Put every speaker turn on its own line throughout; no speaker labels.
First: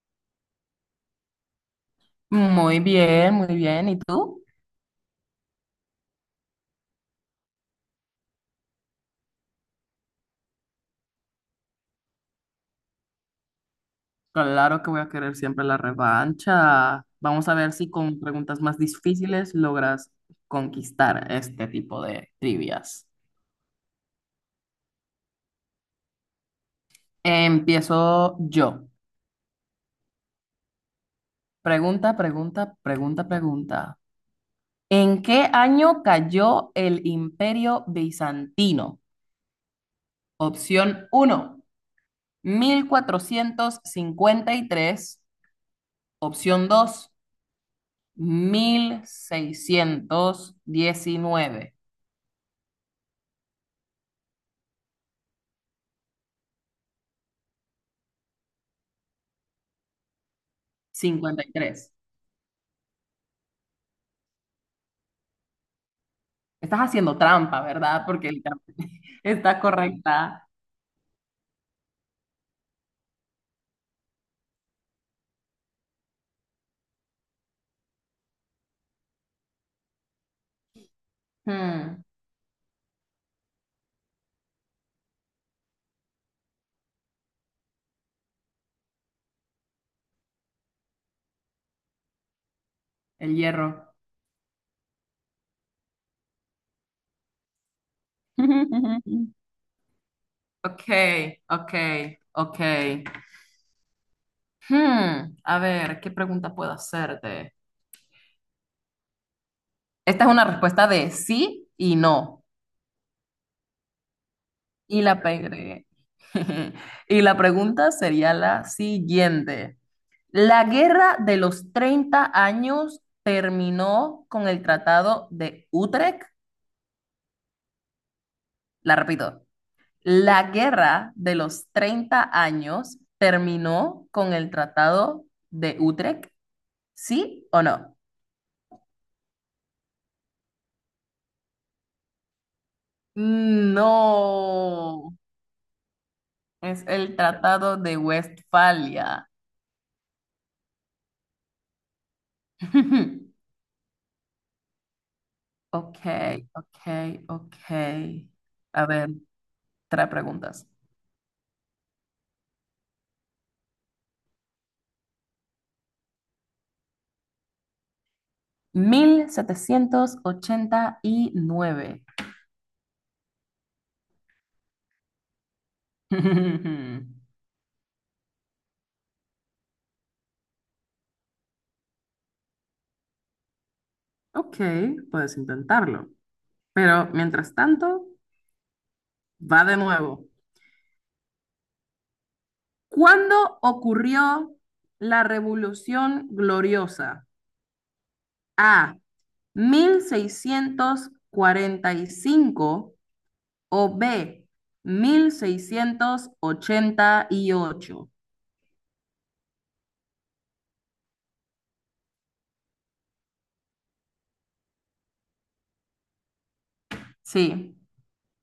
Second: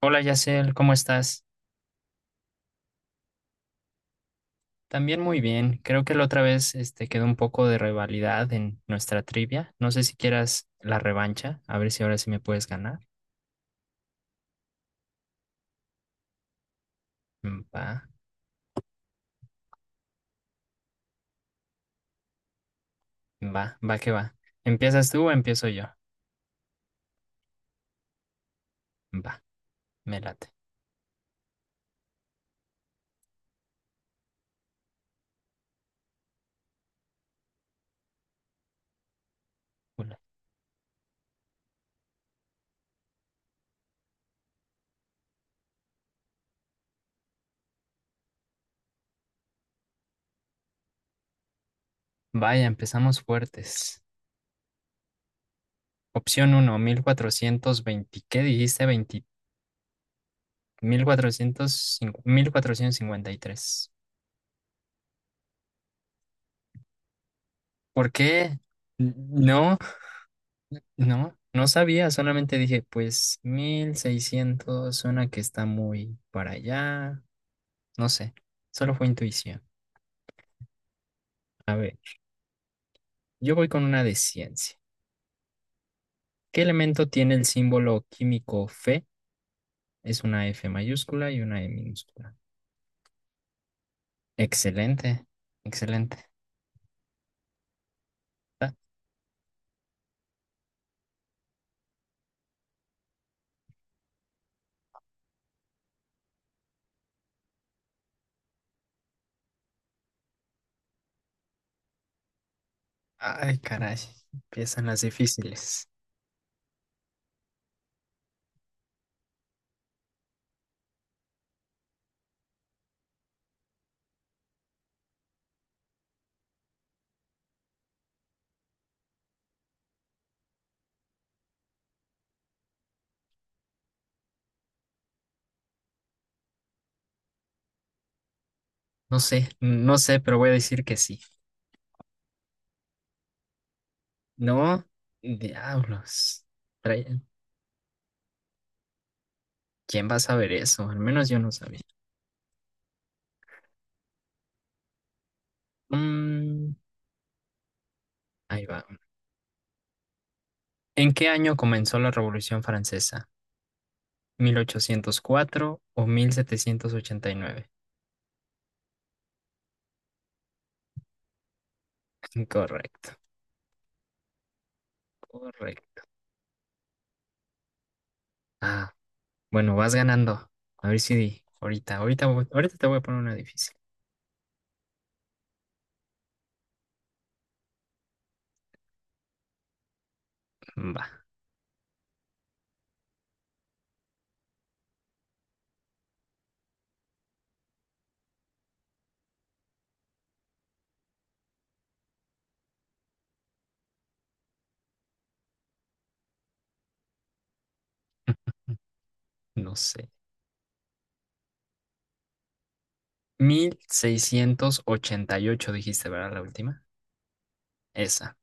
Hola Yacel, ¿cómo estás?
Muy bien, muy bien. ¿Y tú?
También muy bien. Creo que la otra vez este, quedó un poco de rivalidad en nuestra trivia. No sé si quieras la revancha, a ver si ahora sí me puedes ganar.
Claro que voy a querer siempre la revancha. Vamos a
Mm,
ver si
va,
con preguntas más difíciles logras conquistar este tipo de trivias.
va, va que va. ¿Empiezas tú o empiezo yo?
Empiezo yo.
Va, me late.
Pregunta, pregunta, pregunta, pregunta. ¿En qué año cayó el Imperio Bizantino?
Ule.
Opción uno: 1453. Opción dos: 1619.
Vaya, empezamos fuertes. Opción uno, 1420. ¿Qué dijiste? Veinte, mil
cincuenta y
cuatrocientos
tres
cincuenta, 1453.
Estás haciendo trampa, ¿verdad?
¿Por
Porque
qué?
está
No,
correcta.
no, no sabía, solamente dije, pues 1600 suena que está muy para allá, no sé, solo fue intuición. A ver,
Hmm,
yo voy con una de ciencia. ¿Qué elemento tiene el símbolo químico Fe? Es una F mayúscula y una E minúscula.
el hierro.
Excelente, excelente. Ah,
Ok, ok, ok. A ver, ¿qué pregunta puedo hacerte? Esta es una respuesta de sí y no.
ay, caray, empiezan las
Y la pegué.
difíciles.
Y la pregunta sería la siguiente. ¿La guerra de los 30 años terminó con el Tratado de Utrecht? La repito. La guerra de los 30 años terminó con el Tratado de Utrecht, ¿sí o no?
No sé, no sé, pero voy a decir que sí. No,
No,
diablos.
es el
trae-
Tratado de Westfalia.
¿Quién va a saber eso? Al menos yo no sabía.
Ok, ok,
Mm,
ok.
Ahí
A
va.
ver, tres preguntas.
¿En qué año comenzó la Revolución Francesa? 1804 o 1789.
1789.
Correcto, correcto. Ah, bueno, vas ganando. A ver si ahorita, ahorita, ahorita te voy a poner una difícil.
Ok, puedes intentarlo. Pero mientras tanto, va de nuevo.
Va,
¿Cuándo ocurrió la Revolución Gloriosa? A: 1645, o B: 1688.
no sé. 1688, dijiste, ¿verdad? La última.
Sí.
Esa.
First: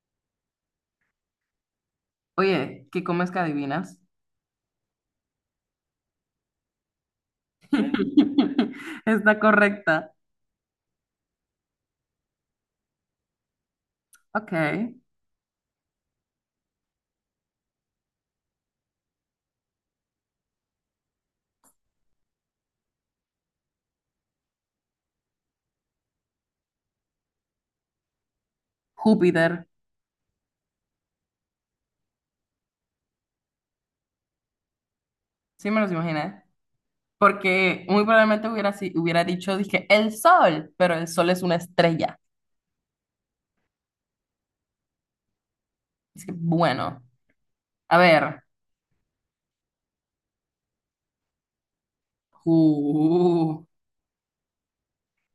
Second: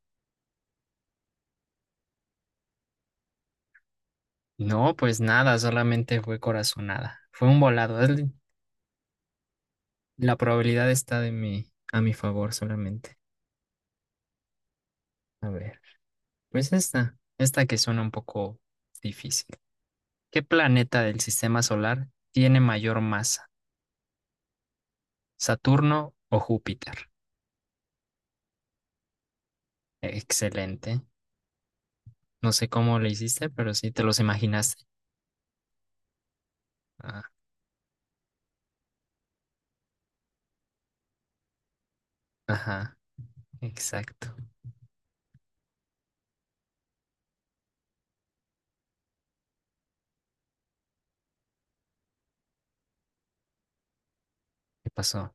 Oye, ¿qué comes que adivinas?
No, pues nada, solamente fue corazonada. Fue un volado.
Está correcta.
La probabilidad está de mi, a mi favor solamente.
Ok.
A ver. Pues esta que suena un poco difícil. ¿Qué planeta del sistema solar tiene mayor masa? ¿Saturno o Júpiter?
Júpiter.
Excelente. No sé cómo lo hiciste, pero sí te los imaginaste.
Sí me los imaginé.
Ah,
Porque muy probablemente hubiera, si- hubiera dicho, dije, el sol, pero el sol es una estrella.
ajá, exacto.
Así que, bueno, a ver. Q.
¿Qué pasó?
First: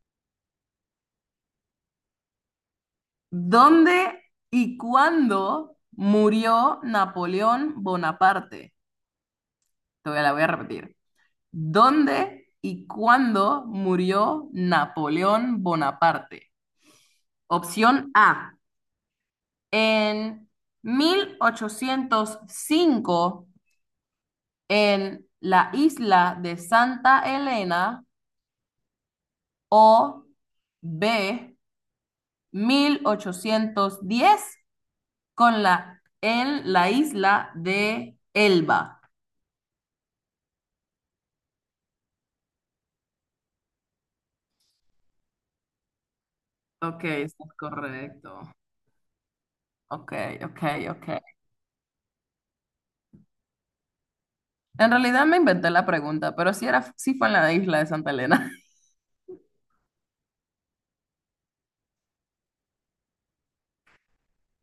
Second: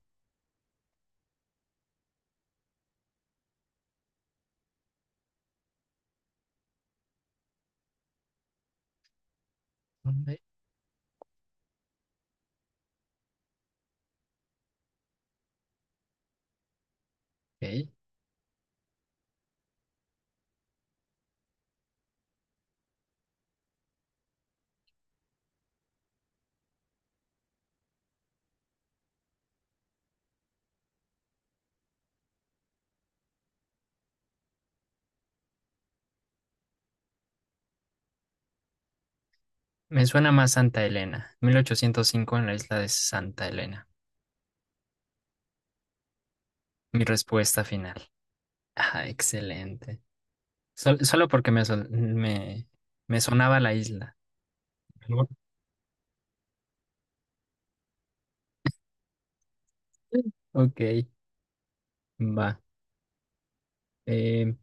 ¿Dónde y cuándo murió Napoleón Bonaparte? La
¿Dónde?
voy a repetir. ¿Dónde y cuándo murió Napoleón Bonaparte?
Ok.
Opción A, en 1805 en la isla de Santa Elena, o B, 1810 en la isla de Elba.
Me suena más Santa Elena, 1805 en la isla de Santa Elena. Mi
Ok, está
respuesta final.
correcto.
Ajá, excelente.
Ok, ok, ok.
Solo porque me sonaba la isla.
En realidad me inventé la pregunta, pero sí era, sí fue en la isla de Santa Elena.
Ok, va. Eh,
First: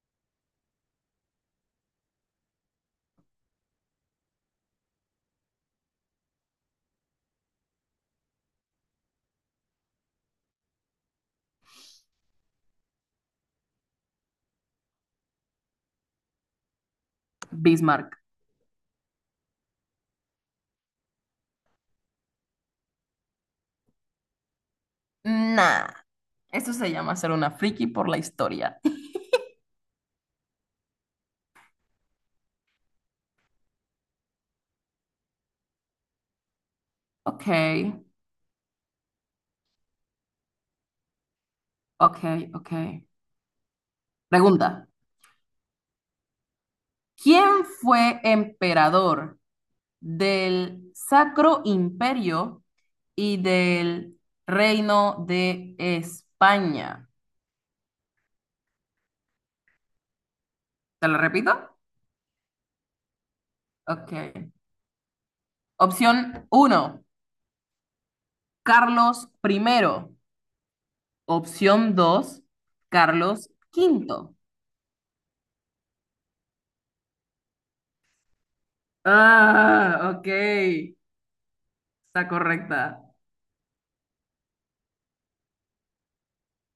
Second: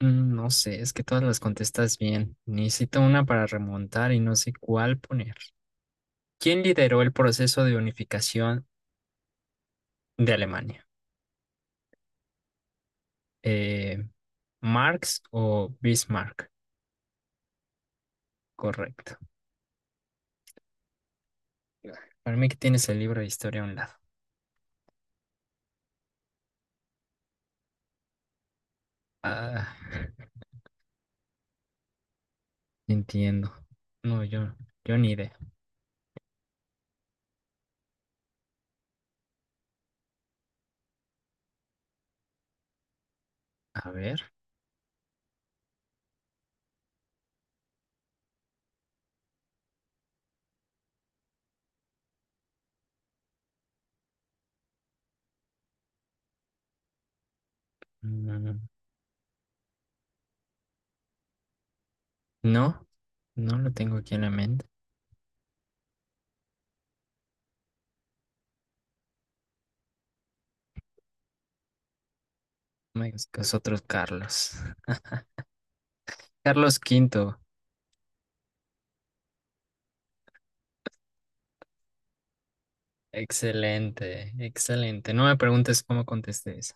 no sé, es que todas las contestas bien. Necesito una para remontar y no sé cuál poner. ¿Quién lideró el proceso de unificación de Alemania? Eh, ¿Marx o Bismarck?
Bismarck.
Correcto. Para mí que tienes el libro de historia a un lado.
Nah, eso se llama ser una friki por la historia.
Ah, entiendo. No, yo ni idea.
Ok, ok, ok.
A ver.
Pregunta. ¿Quién fue emperador del Sacro Imperio y del Reino de España?
mm,
¿Te lo repito?
No, no lo tengo aquí en la
Ok.
mente.
Opción uno, Carlos primero. Opción 2,
No me digas que
Carlos
es otro
quinto.
Carlos. Carlos Quinto.
Ah, ok. Está correcta.
Excelente, excelente. No me preguntes cómo contesté esa,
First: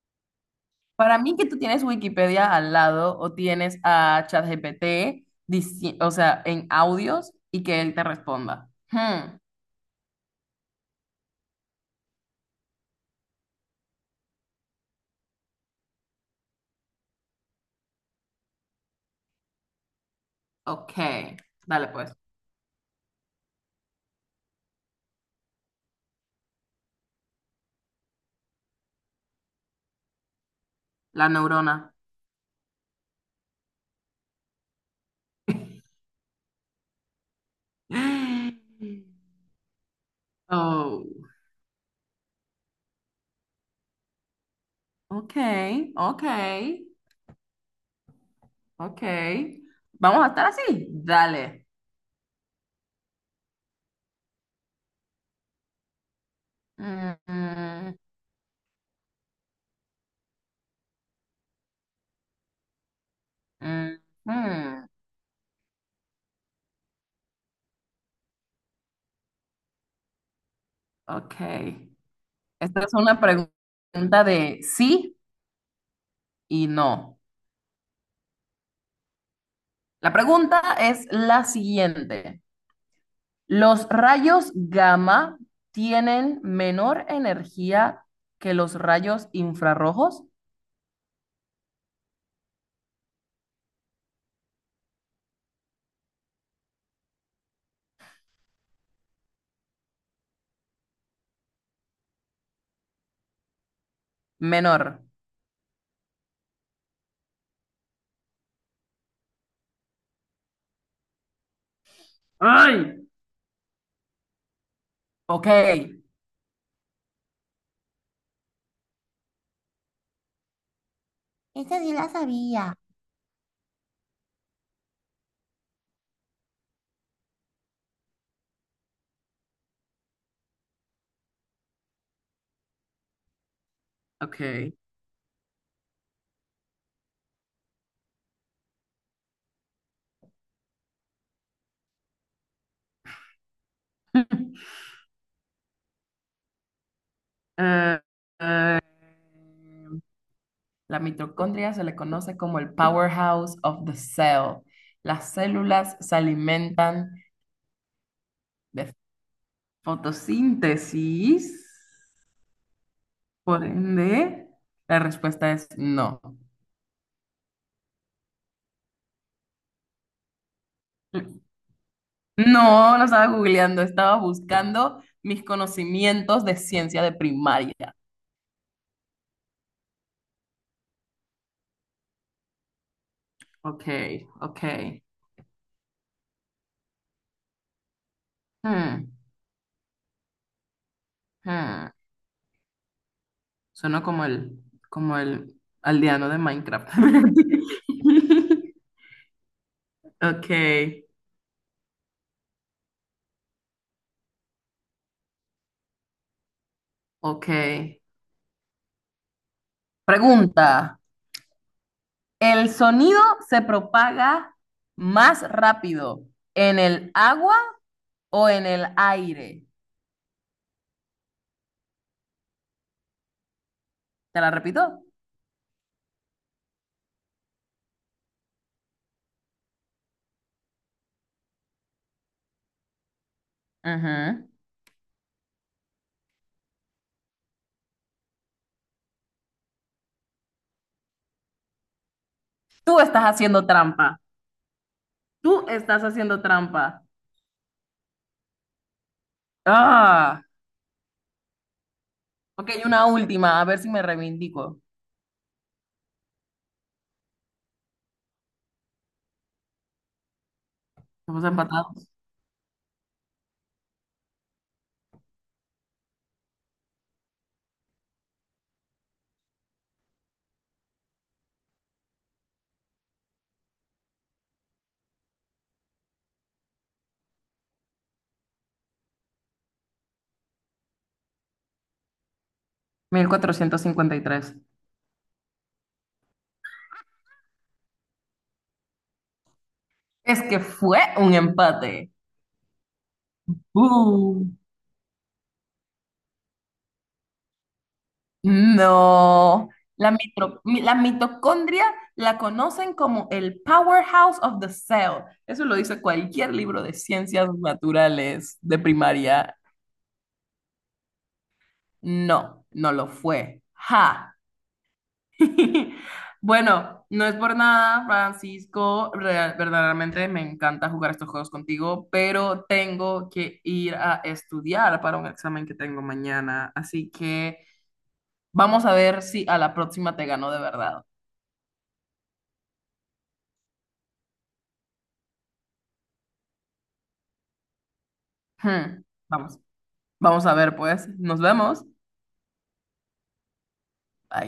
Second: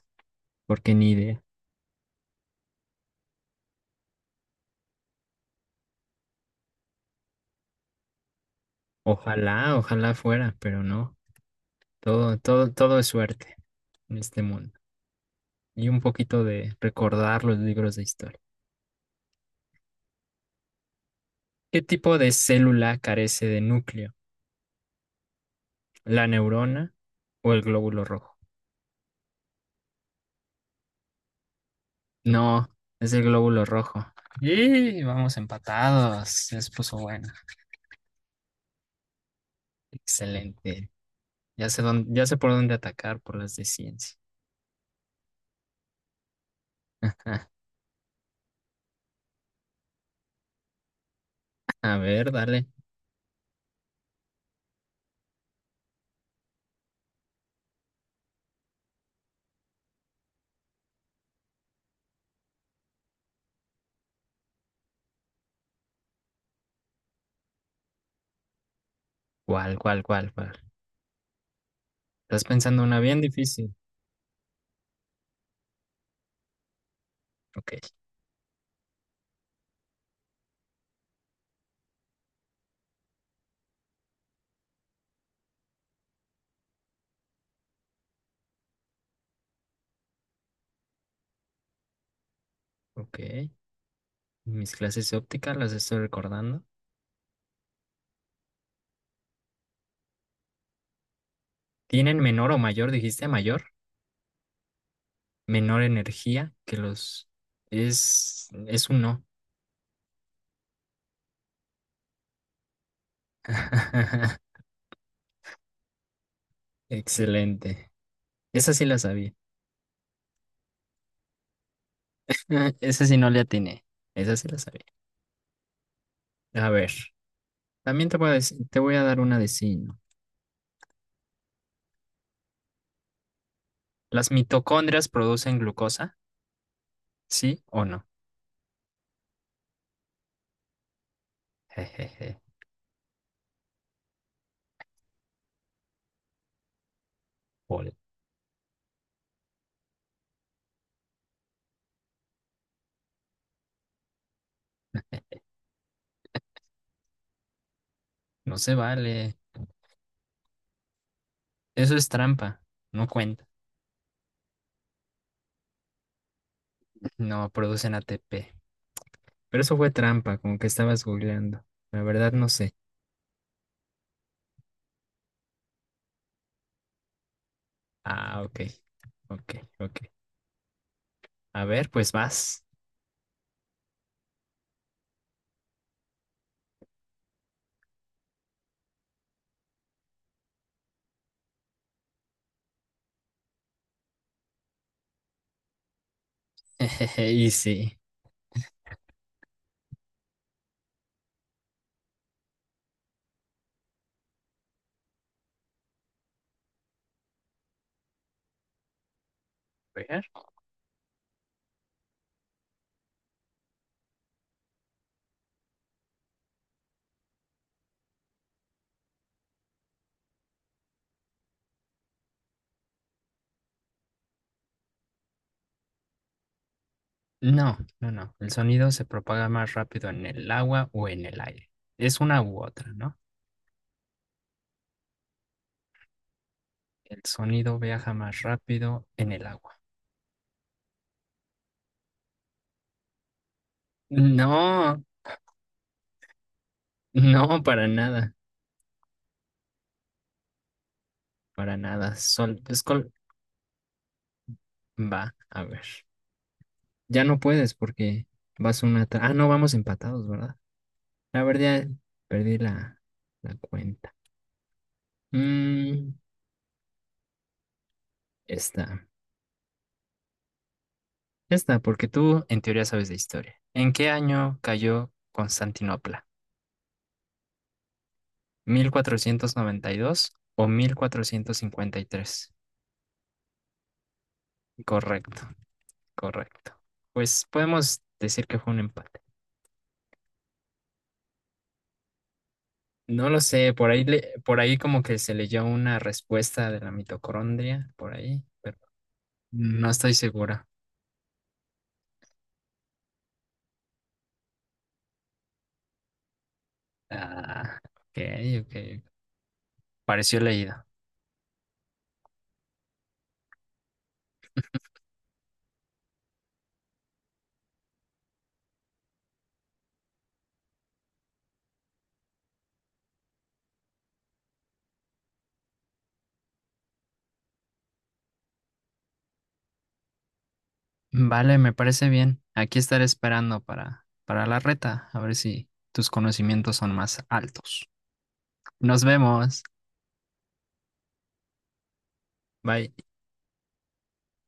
porque ni
Para mí
idea.
que tú tienes Wikipedia al lado o tienes a ChatGPT, o sea, en audios y que él te responda. Hmm,
Ojalá, ojalá fuera, pero no. Todo, todo, todo es suerte en este mundo. Y un poquito de recordar los libros de historia.
ok.
¿Qué
Dale pues.
tipo de célula carece de núcleo? ¿La neurona o el glóbulo rojo?
La neurona.
No, es el glóbulo rojo. Y vamos empatados. Se les puso buena. Excelente.
Oh,
Ya sé dónde, ya sé por dónde atacar por las de ciencia.
ok, ok, ok. Vamos a estar así. Dale.
A ver, dale.
Mm, mm, mm, mm.
¿Cuál, cuál, cuál, cuál?
Ok.
Estás
Esta
pensando
es
una bien
una
difícil.
pregunta de sí y no.
Ok,
La pregunta es la siguiente. ¿Los rayos gamma tienen menor energía que los rayos infrarrojos?
ok. Mis clases de óptica las estoy recordando. ¿Tienen menor o mayor, dijiste mayor?
Menor.
Menor energía que los... Es un no.
¡Ay! Ok.
Excelente. Esa sí la sabía.
Esta sí la sabía.
Esa sí no le atiné. Esa sí la sabía. A ver, también te voy a dar una de sí, y ¿no? ¿Las
Ok.
mitocondrias producen glucosa? ¿Sí o no? Jejeje. Ole,
Eh, eh, la mitocondria se le conoce como el powerhouse of the cell. Las células se alimentan
no se
de
vale.
fotosíntesis,
Eso es trampa. No cuenta.
por ende, la respuesta es no.
No, producen ATP. Pero eso fue trampa, como que estabas googleando. La verdad no sé.
No, no estaba googleando, estaba buscando mis conocimientos de ciencia de primaria.
Ah, ok, ok, ok. A ver, pues vas.
Ok, ok. Hmm, hmm. Suena como el aldeano de Minecraft.
Y sí.
Ok, ok.
Ver.
Pregunta, ¿el sonido se propaga más rápido en el agua o en el aire? ¿Te la repito?
No, no, no. El sonido se propaga más rápido en el agua o en el aire. Es una u otra, ¿no?
Ujú.
El sonido viaja más rápido en el agua.
Tú estás haciendo trampa.
No,
Tú estás haciendo trampa.
no, para nada,
Ah,
para nada.
ok, una última, a ver si me reivindico.
Va, a ver. Ya no puedes porque vas Ah, no, vamos empatados, ¿verdad? La
Estamos
verdad,
empatados.
perdí la cuenta. Mm, esta, esta, porque tú en teoría sabes de historia. ¿En qué año cayó Constantinopla? 1492 o 1453.
1453.
Correcto, correcto. Pues podemos decir que fue un empate.
Es que fue un empate.
No lo sé, por ahí,
Uh.
por ahí como que se leyó una respuesta de la mitocondria, por ahí, pero
No,
no
la,
estoy
mitro-
segura.
mi- la mitocondria la conocen como el powerhouse of the cell. Eso lo dice cualquier libro de ciencias
Ah, ok,
naturales de
ok.
primaria.
Pareció leído.
No, no lo fue. Ja. Bueno, no es por nada, Francisco. Verdaderamente me encanta jugar estos juegos contigo, pero tengo que ir a estudiar para un examen que tengo mañana. Así que vamos a ver si a la próxima te gano de verdad.
Vale, me parece bien. Aquí estaré esperando para la reta, a ver si tus conocimientos son más altos.
Hmm,
Nos
Vamos,
vemos.
vamos a ver, pues. Nos vemos.
Bye.
Bye.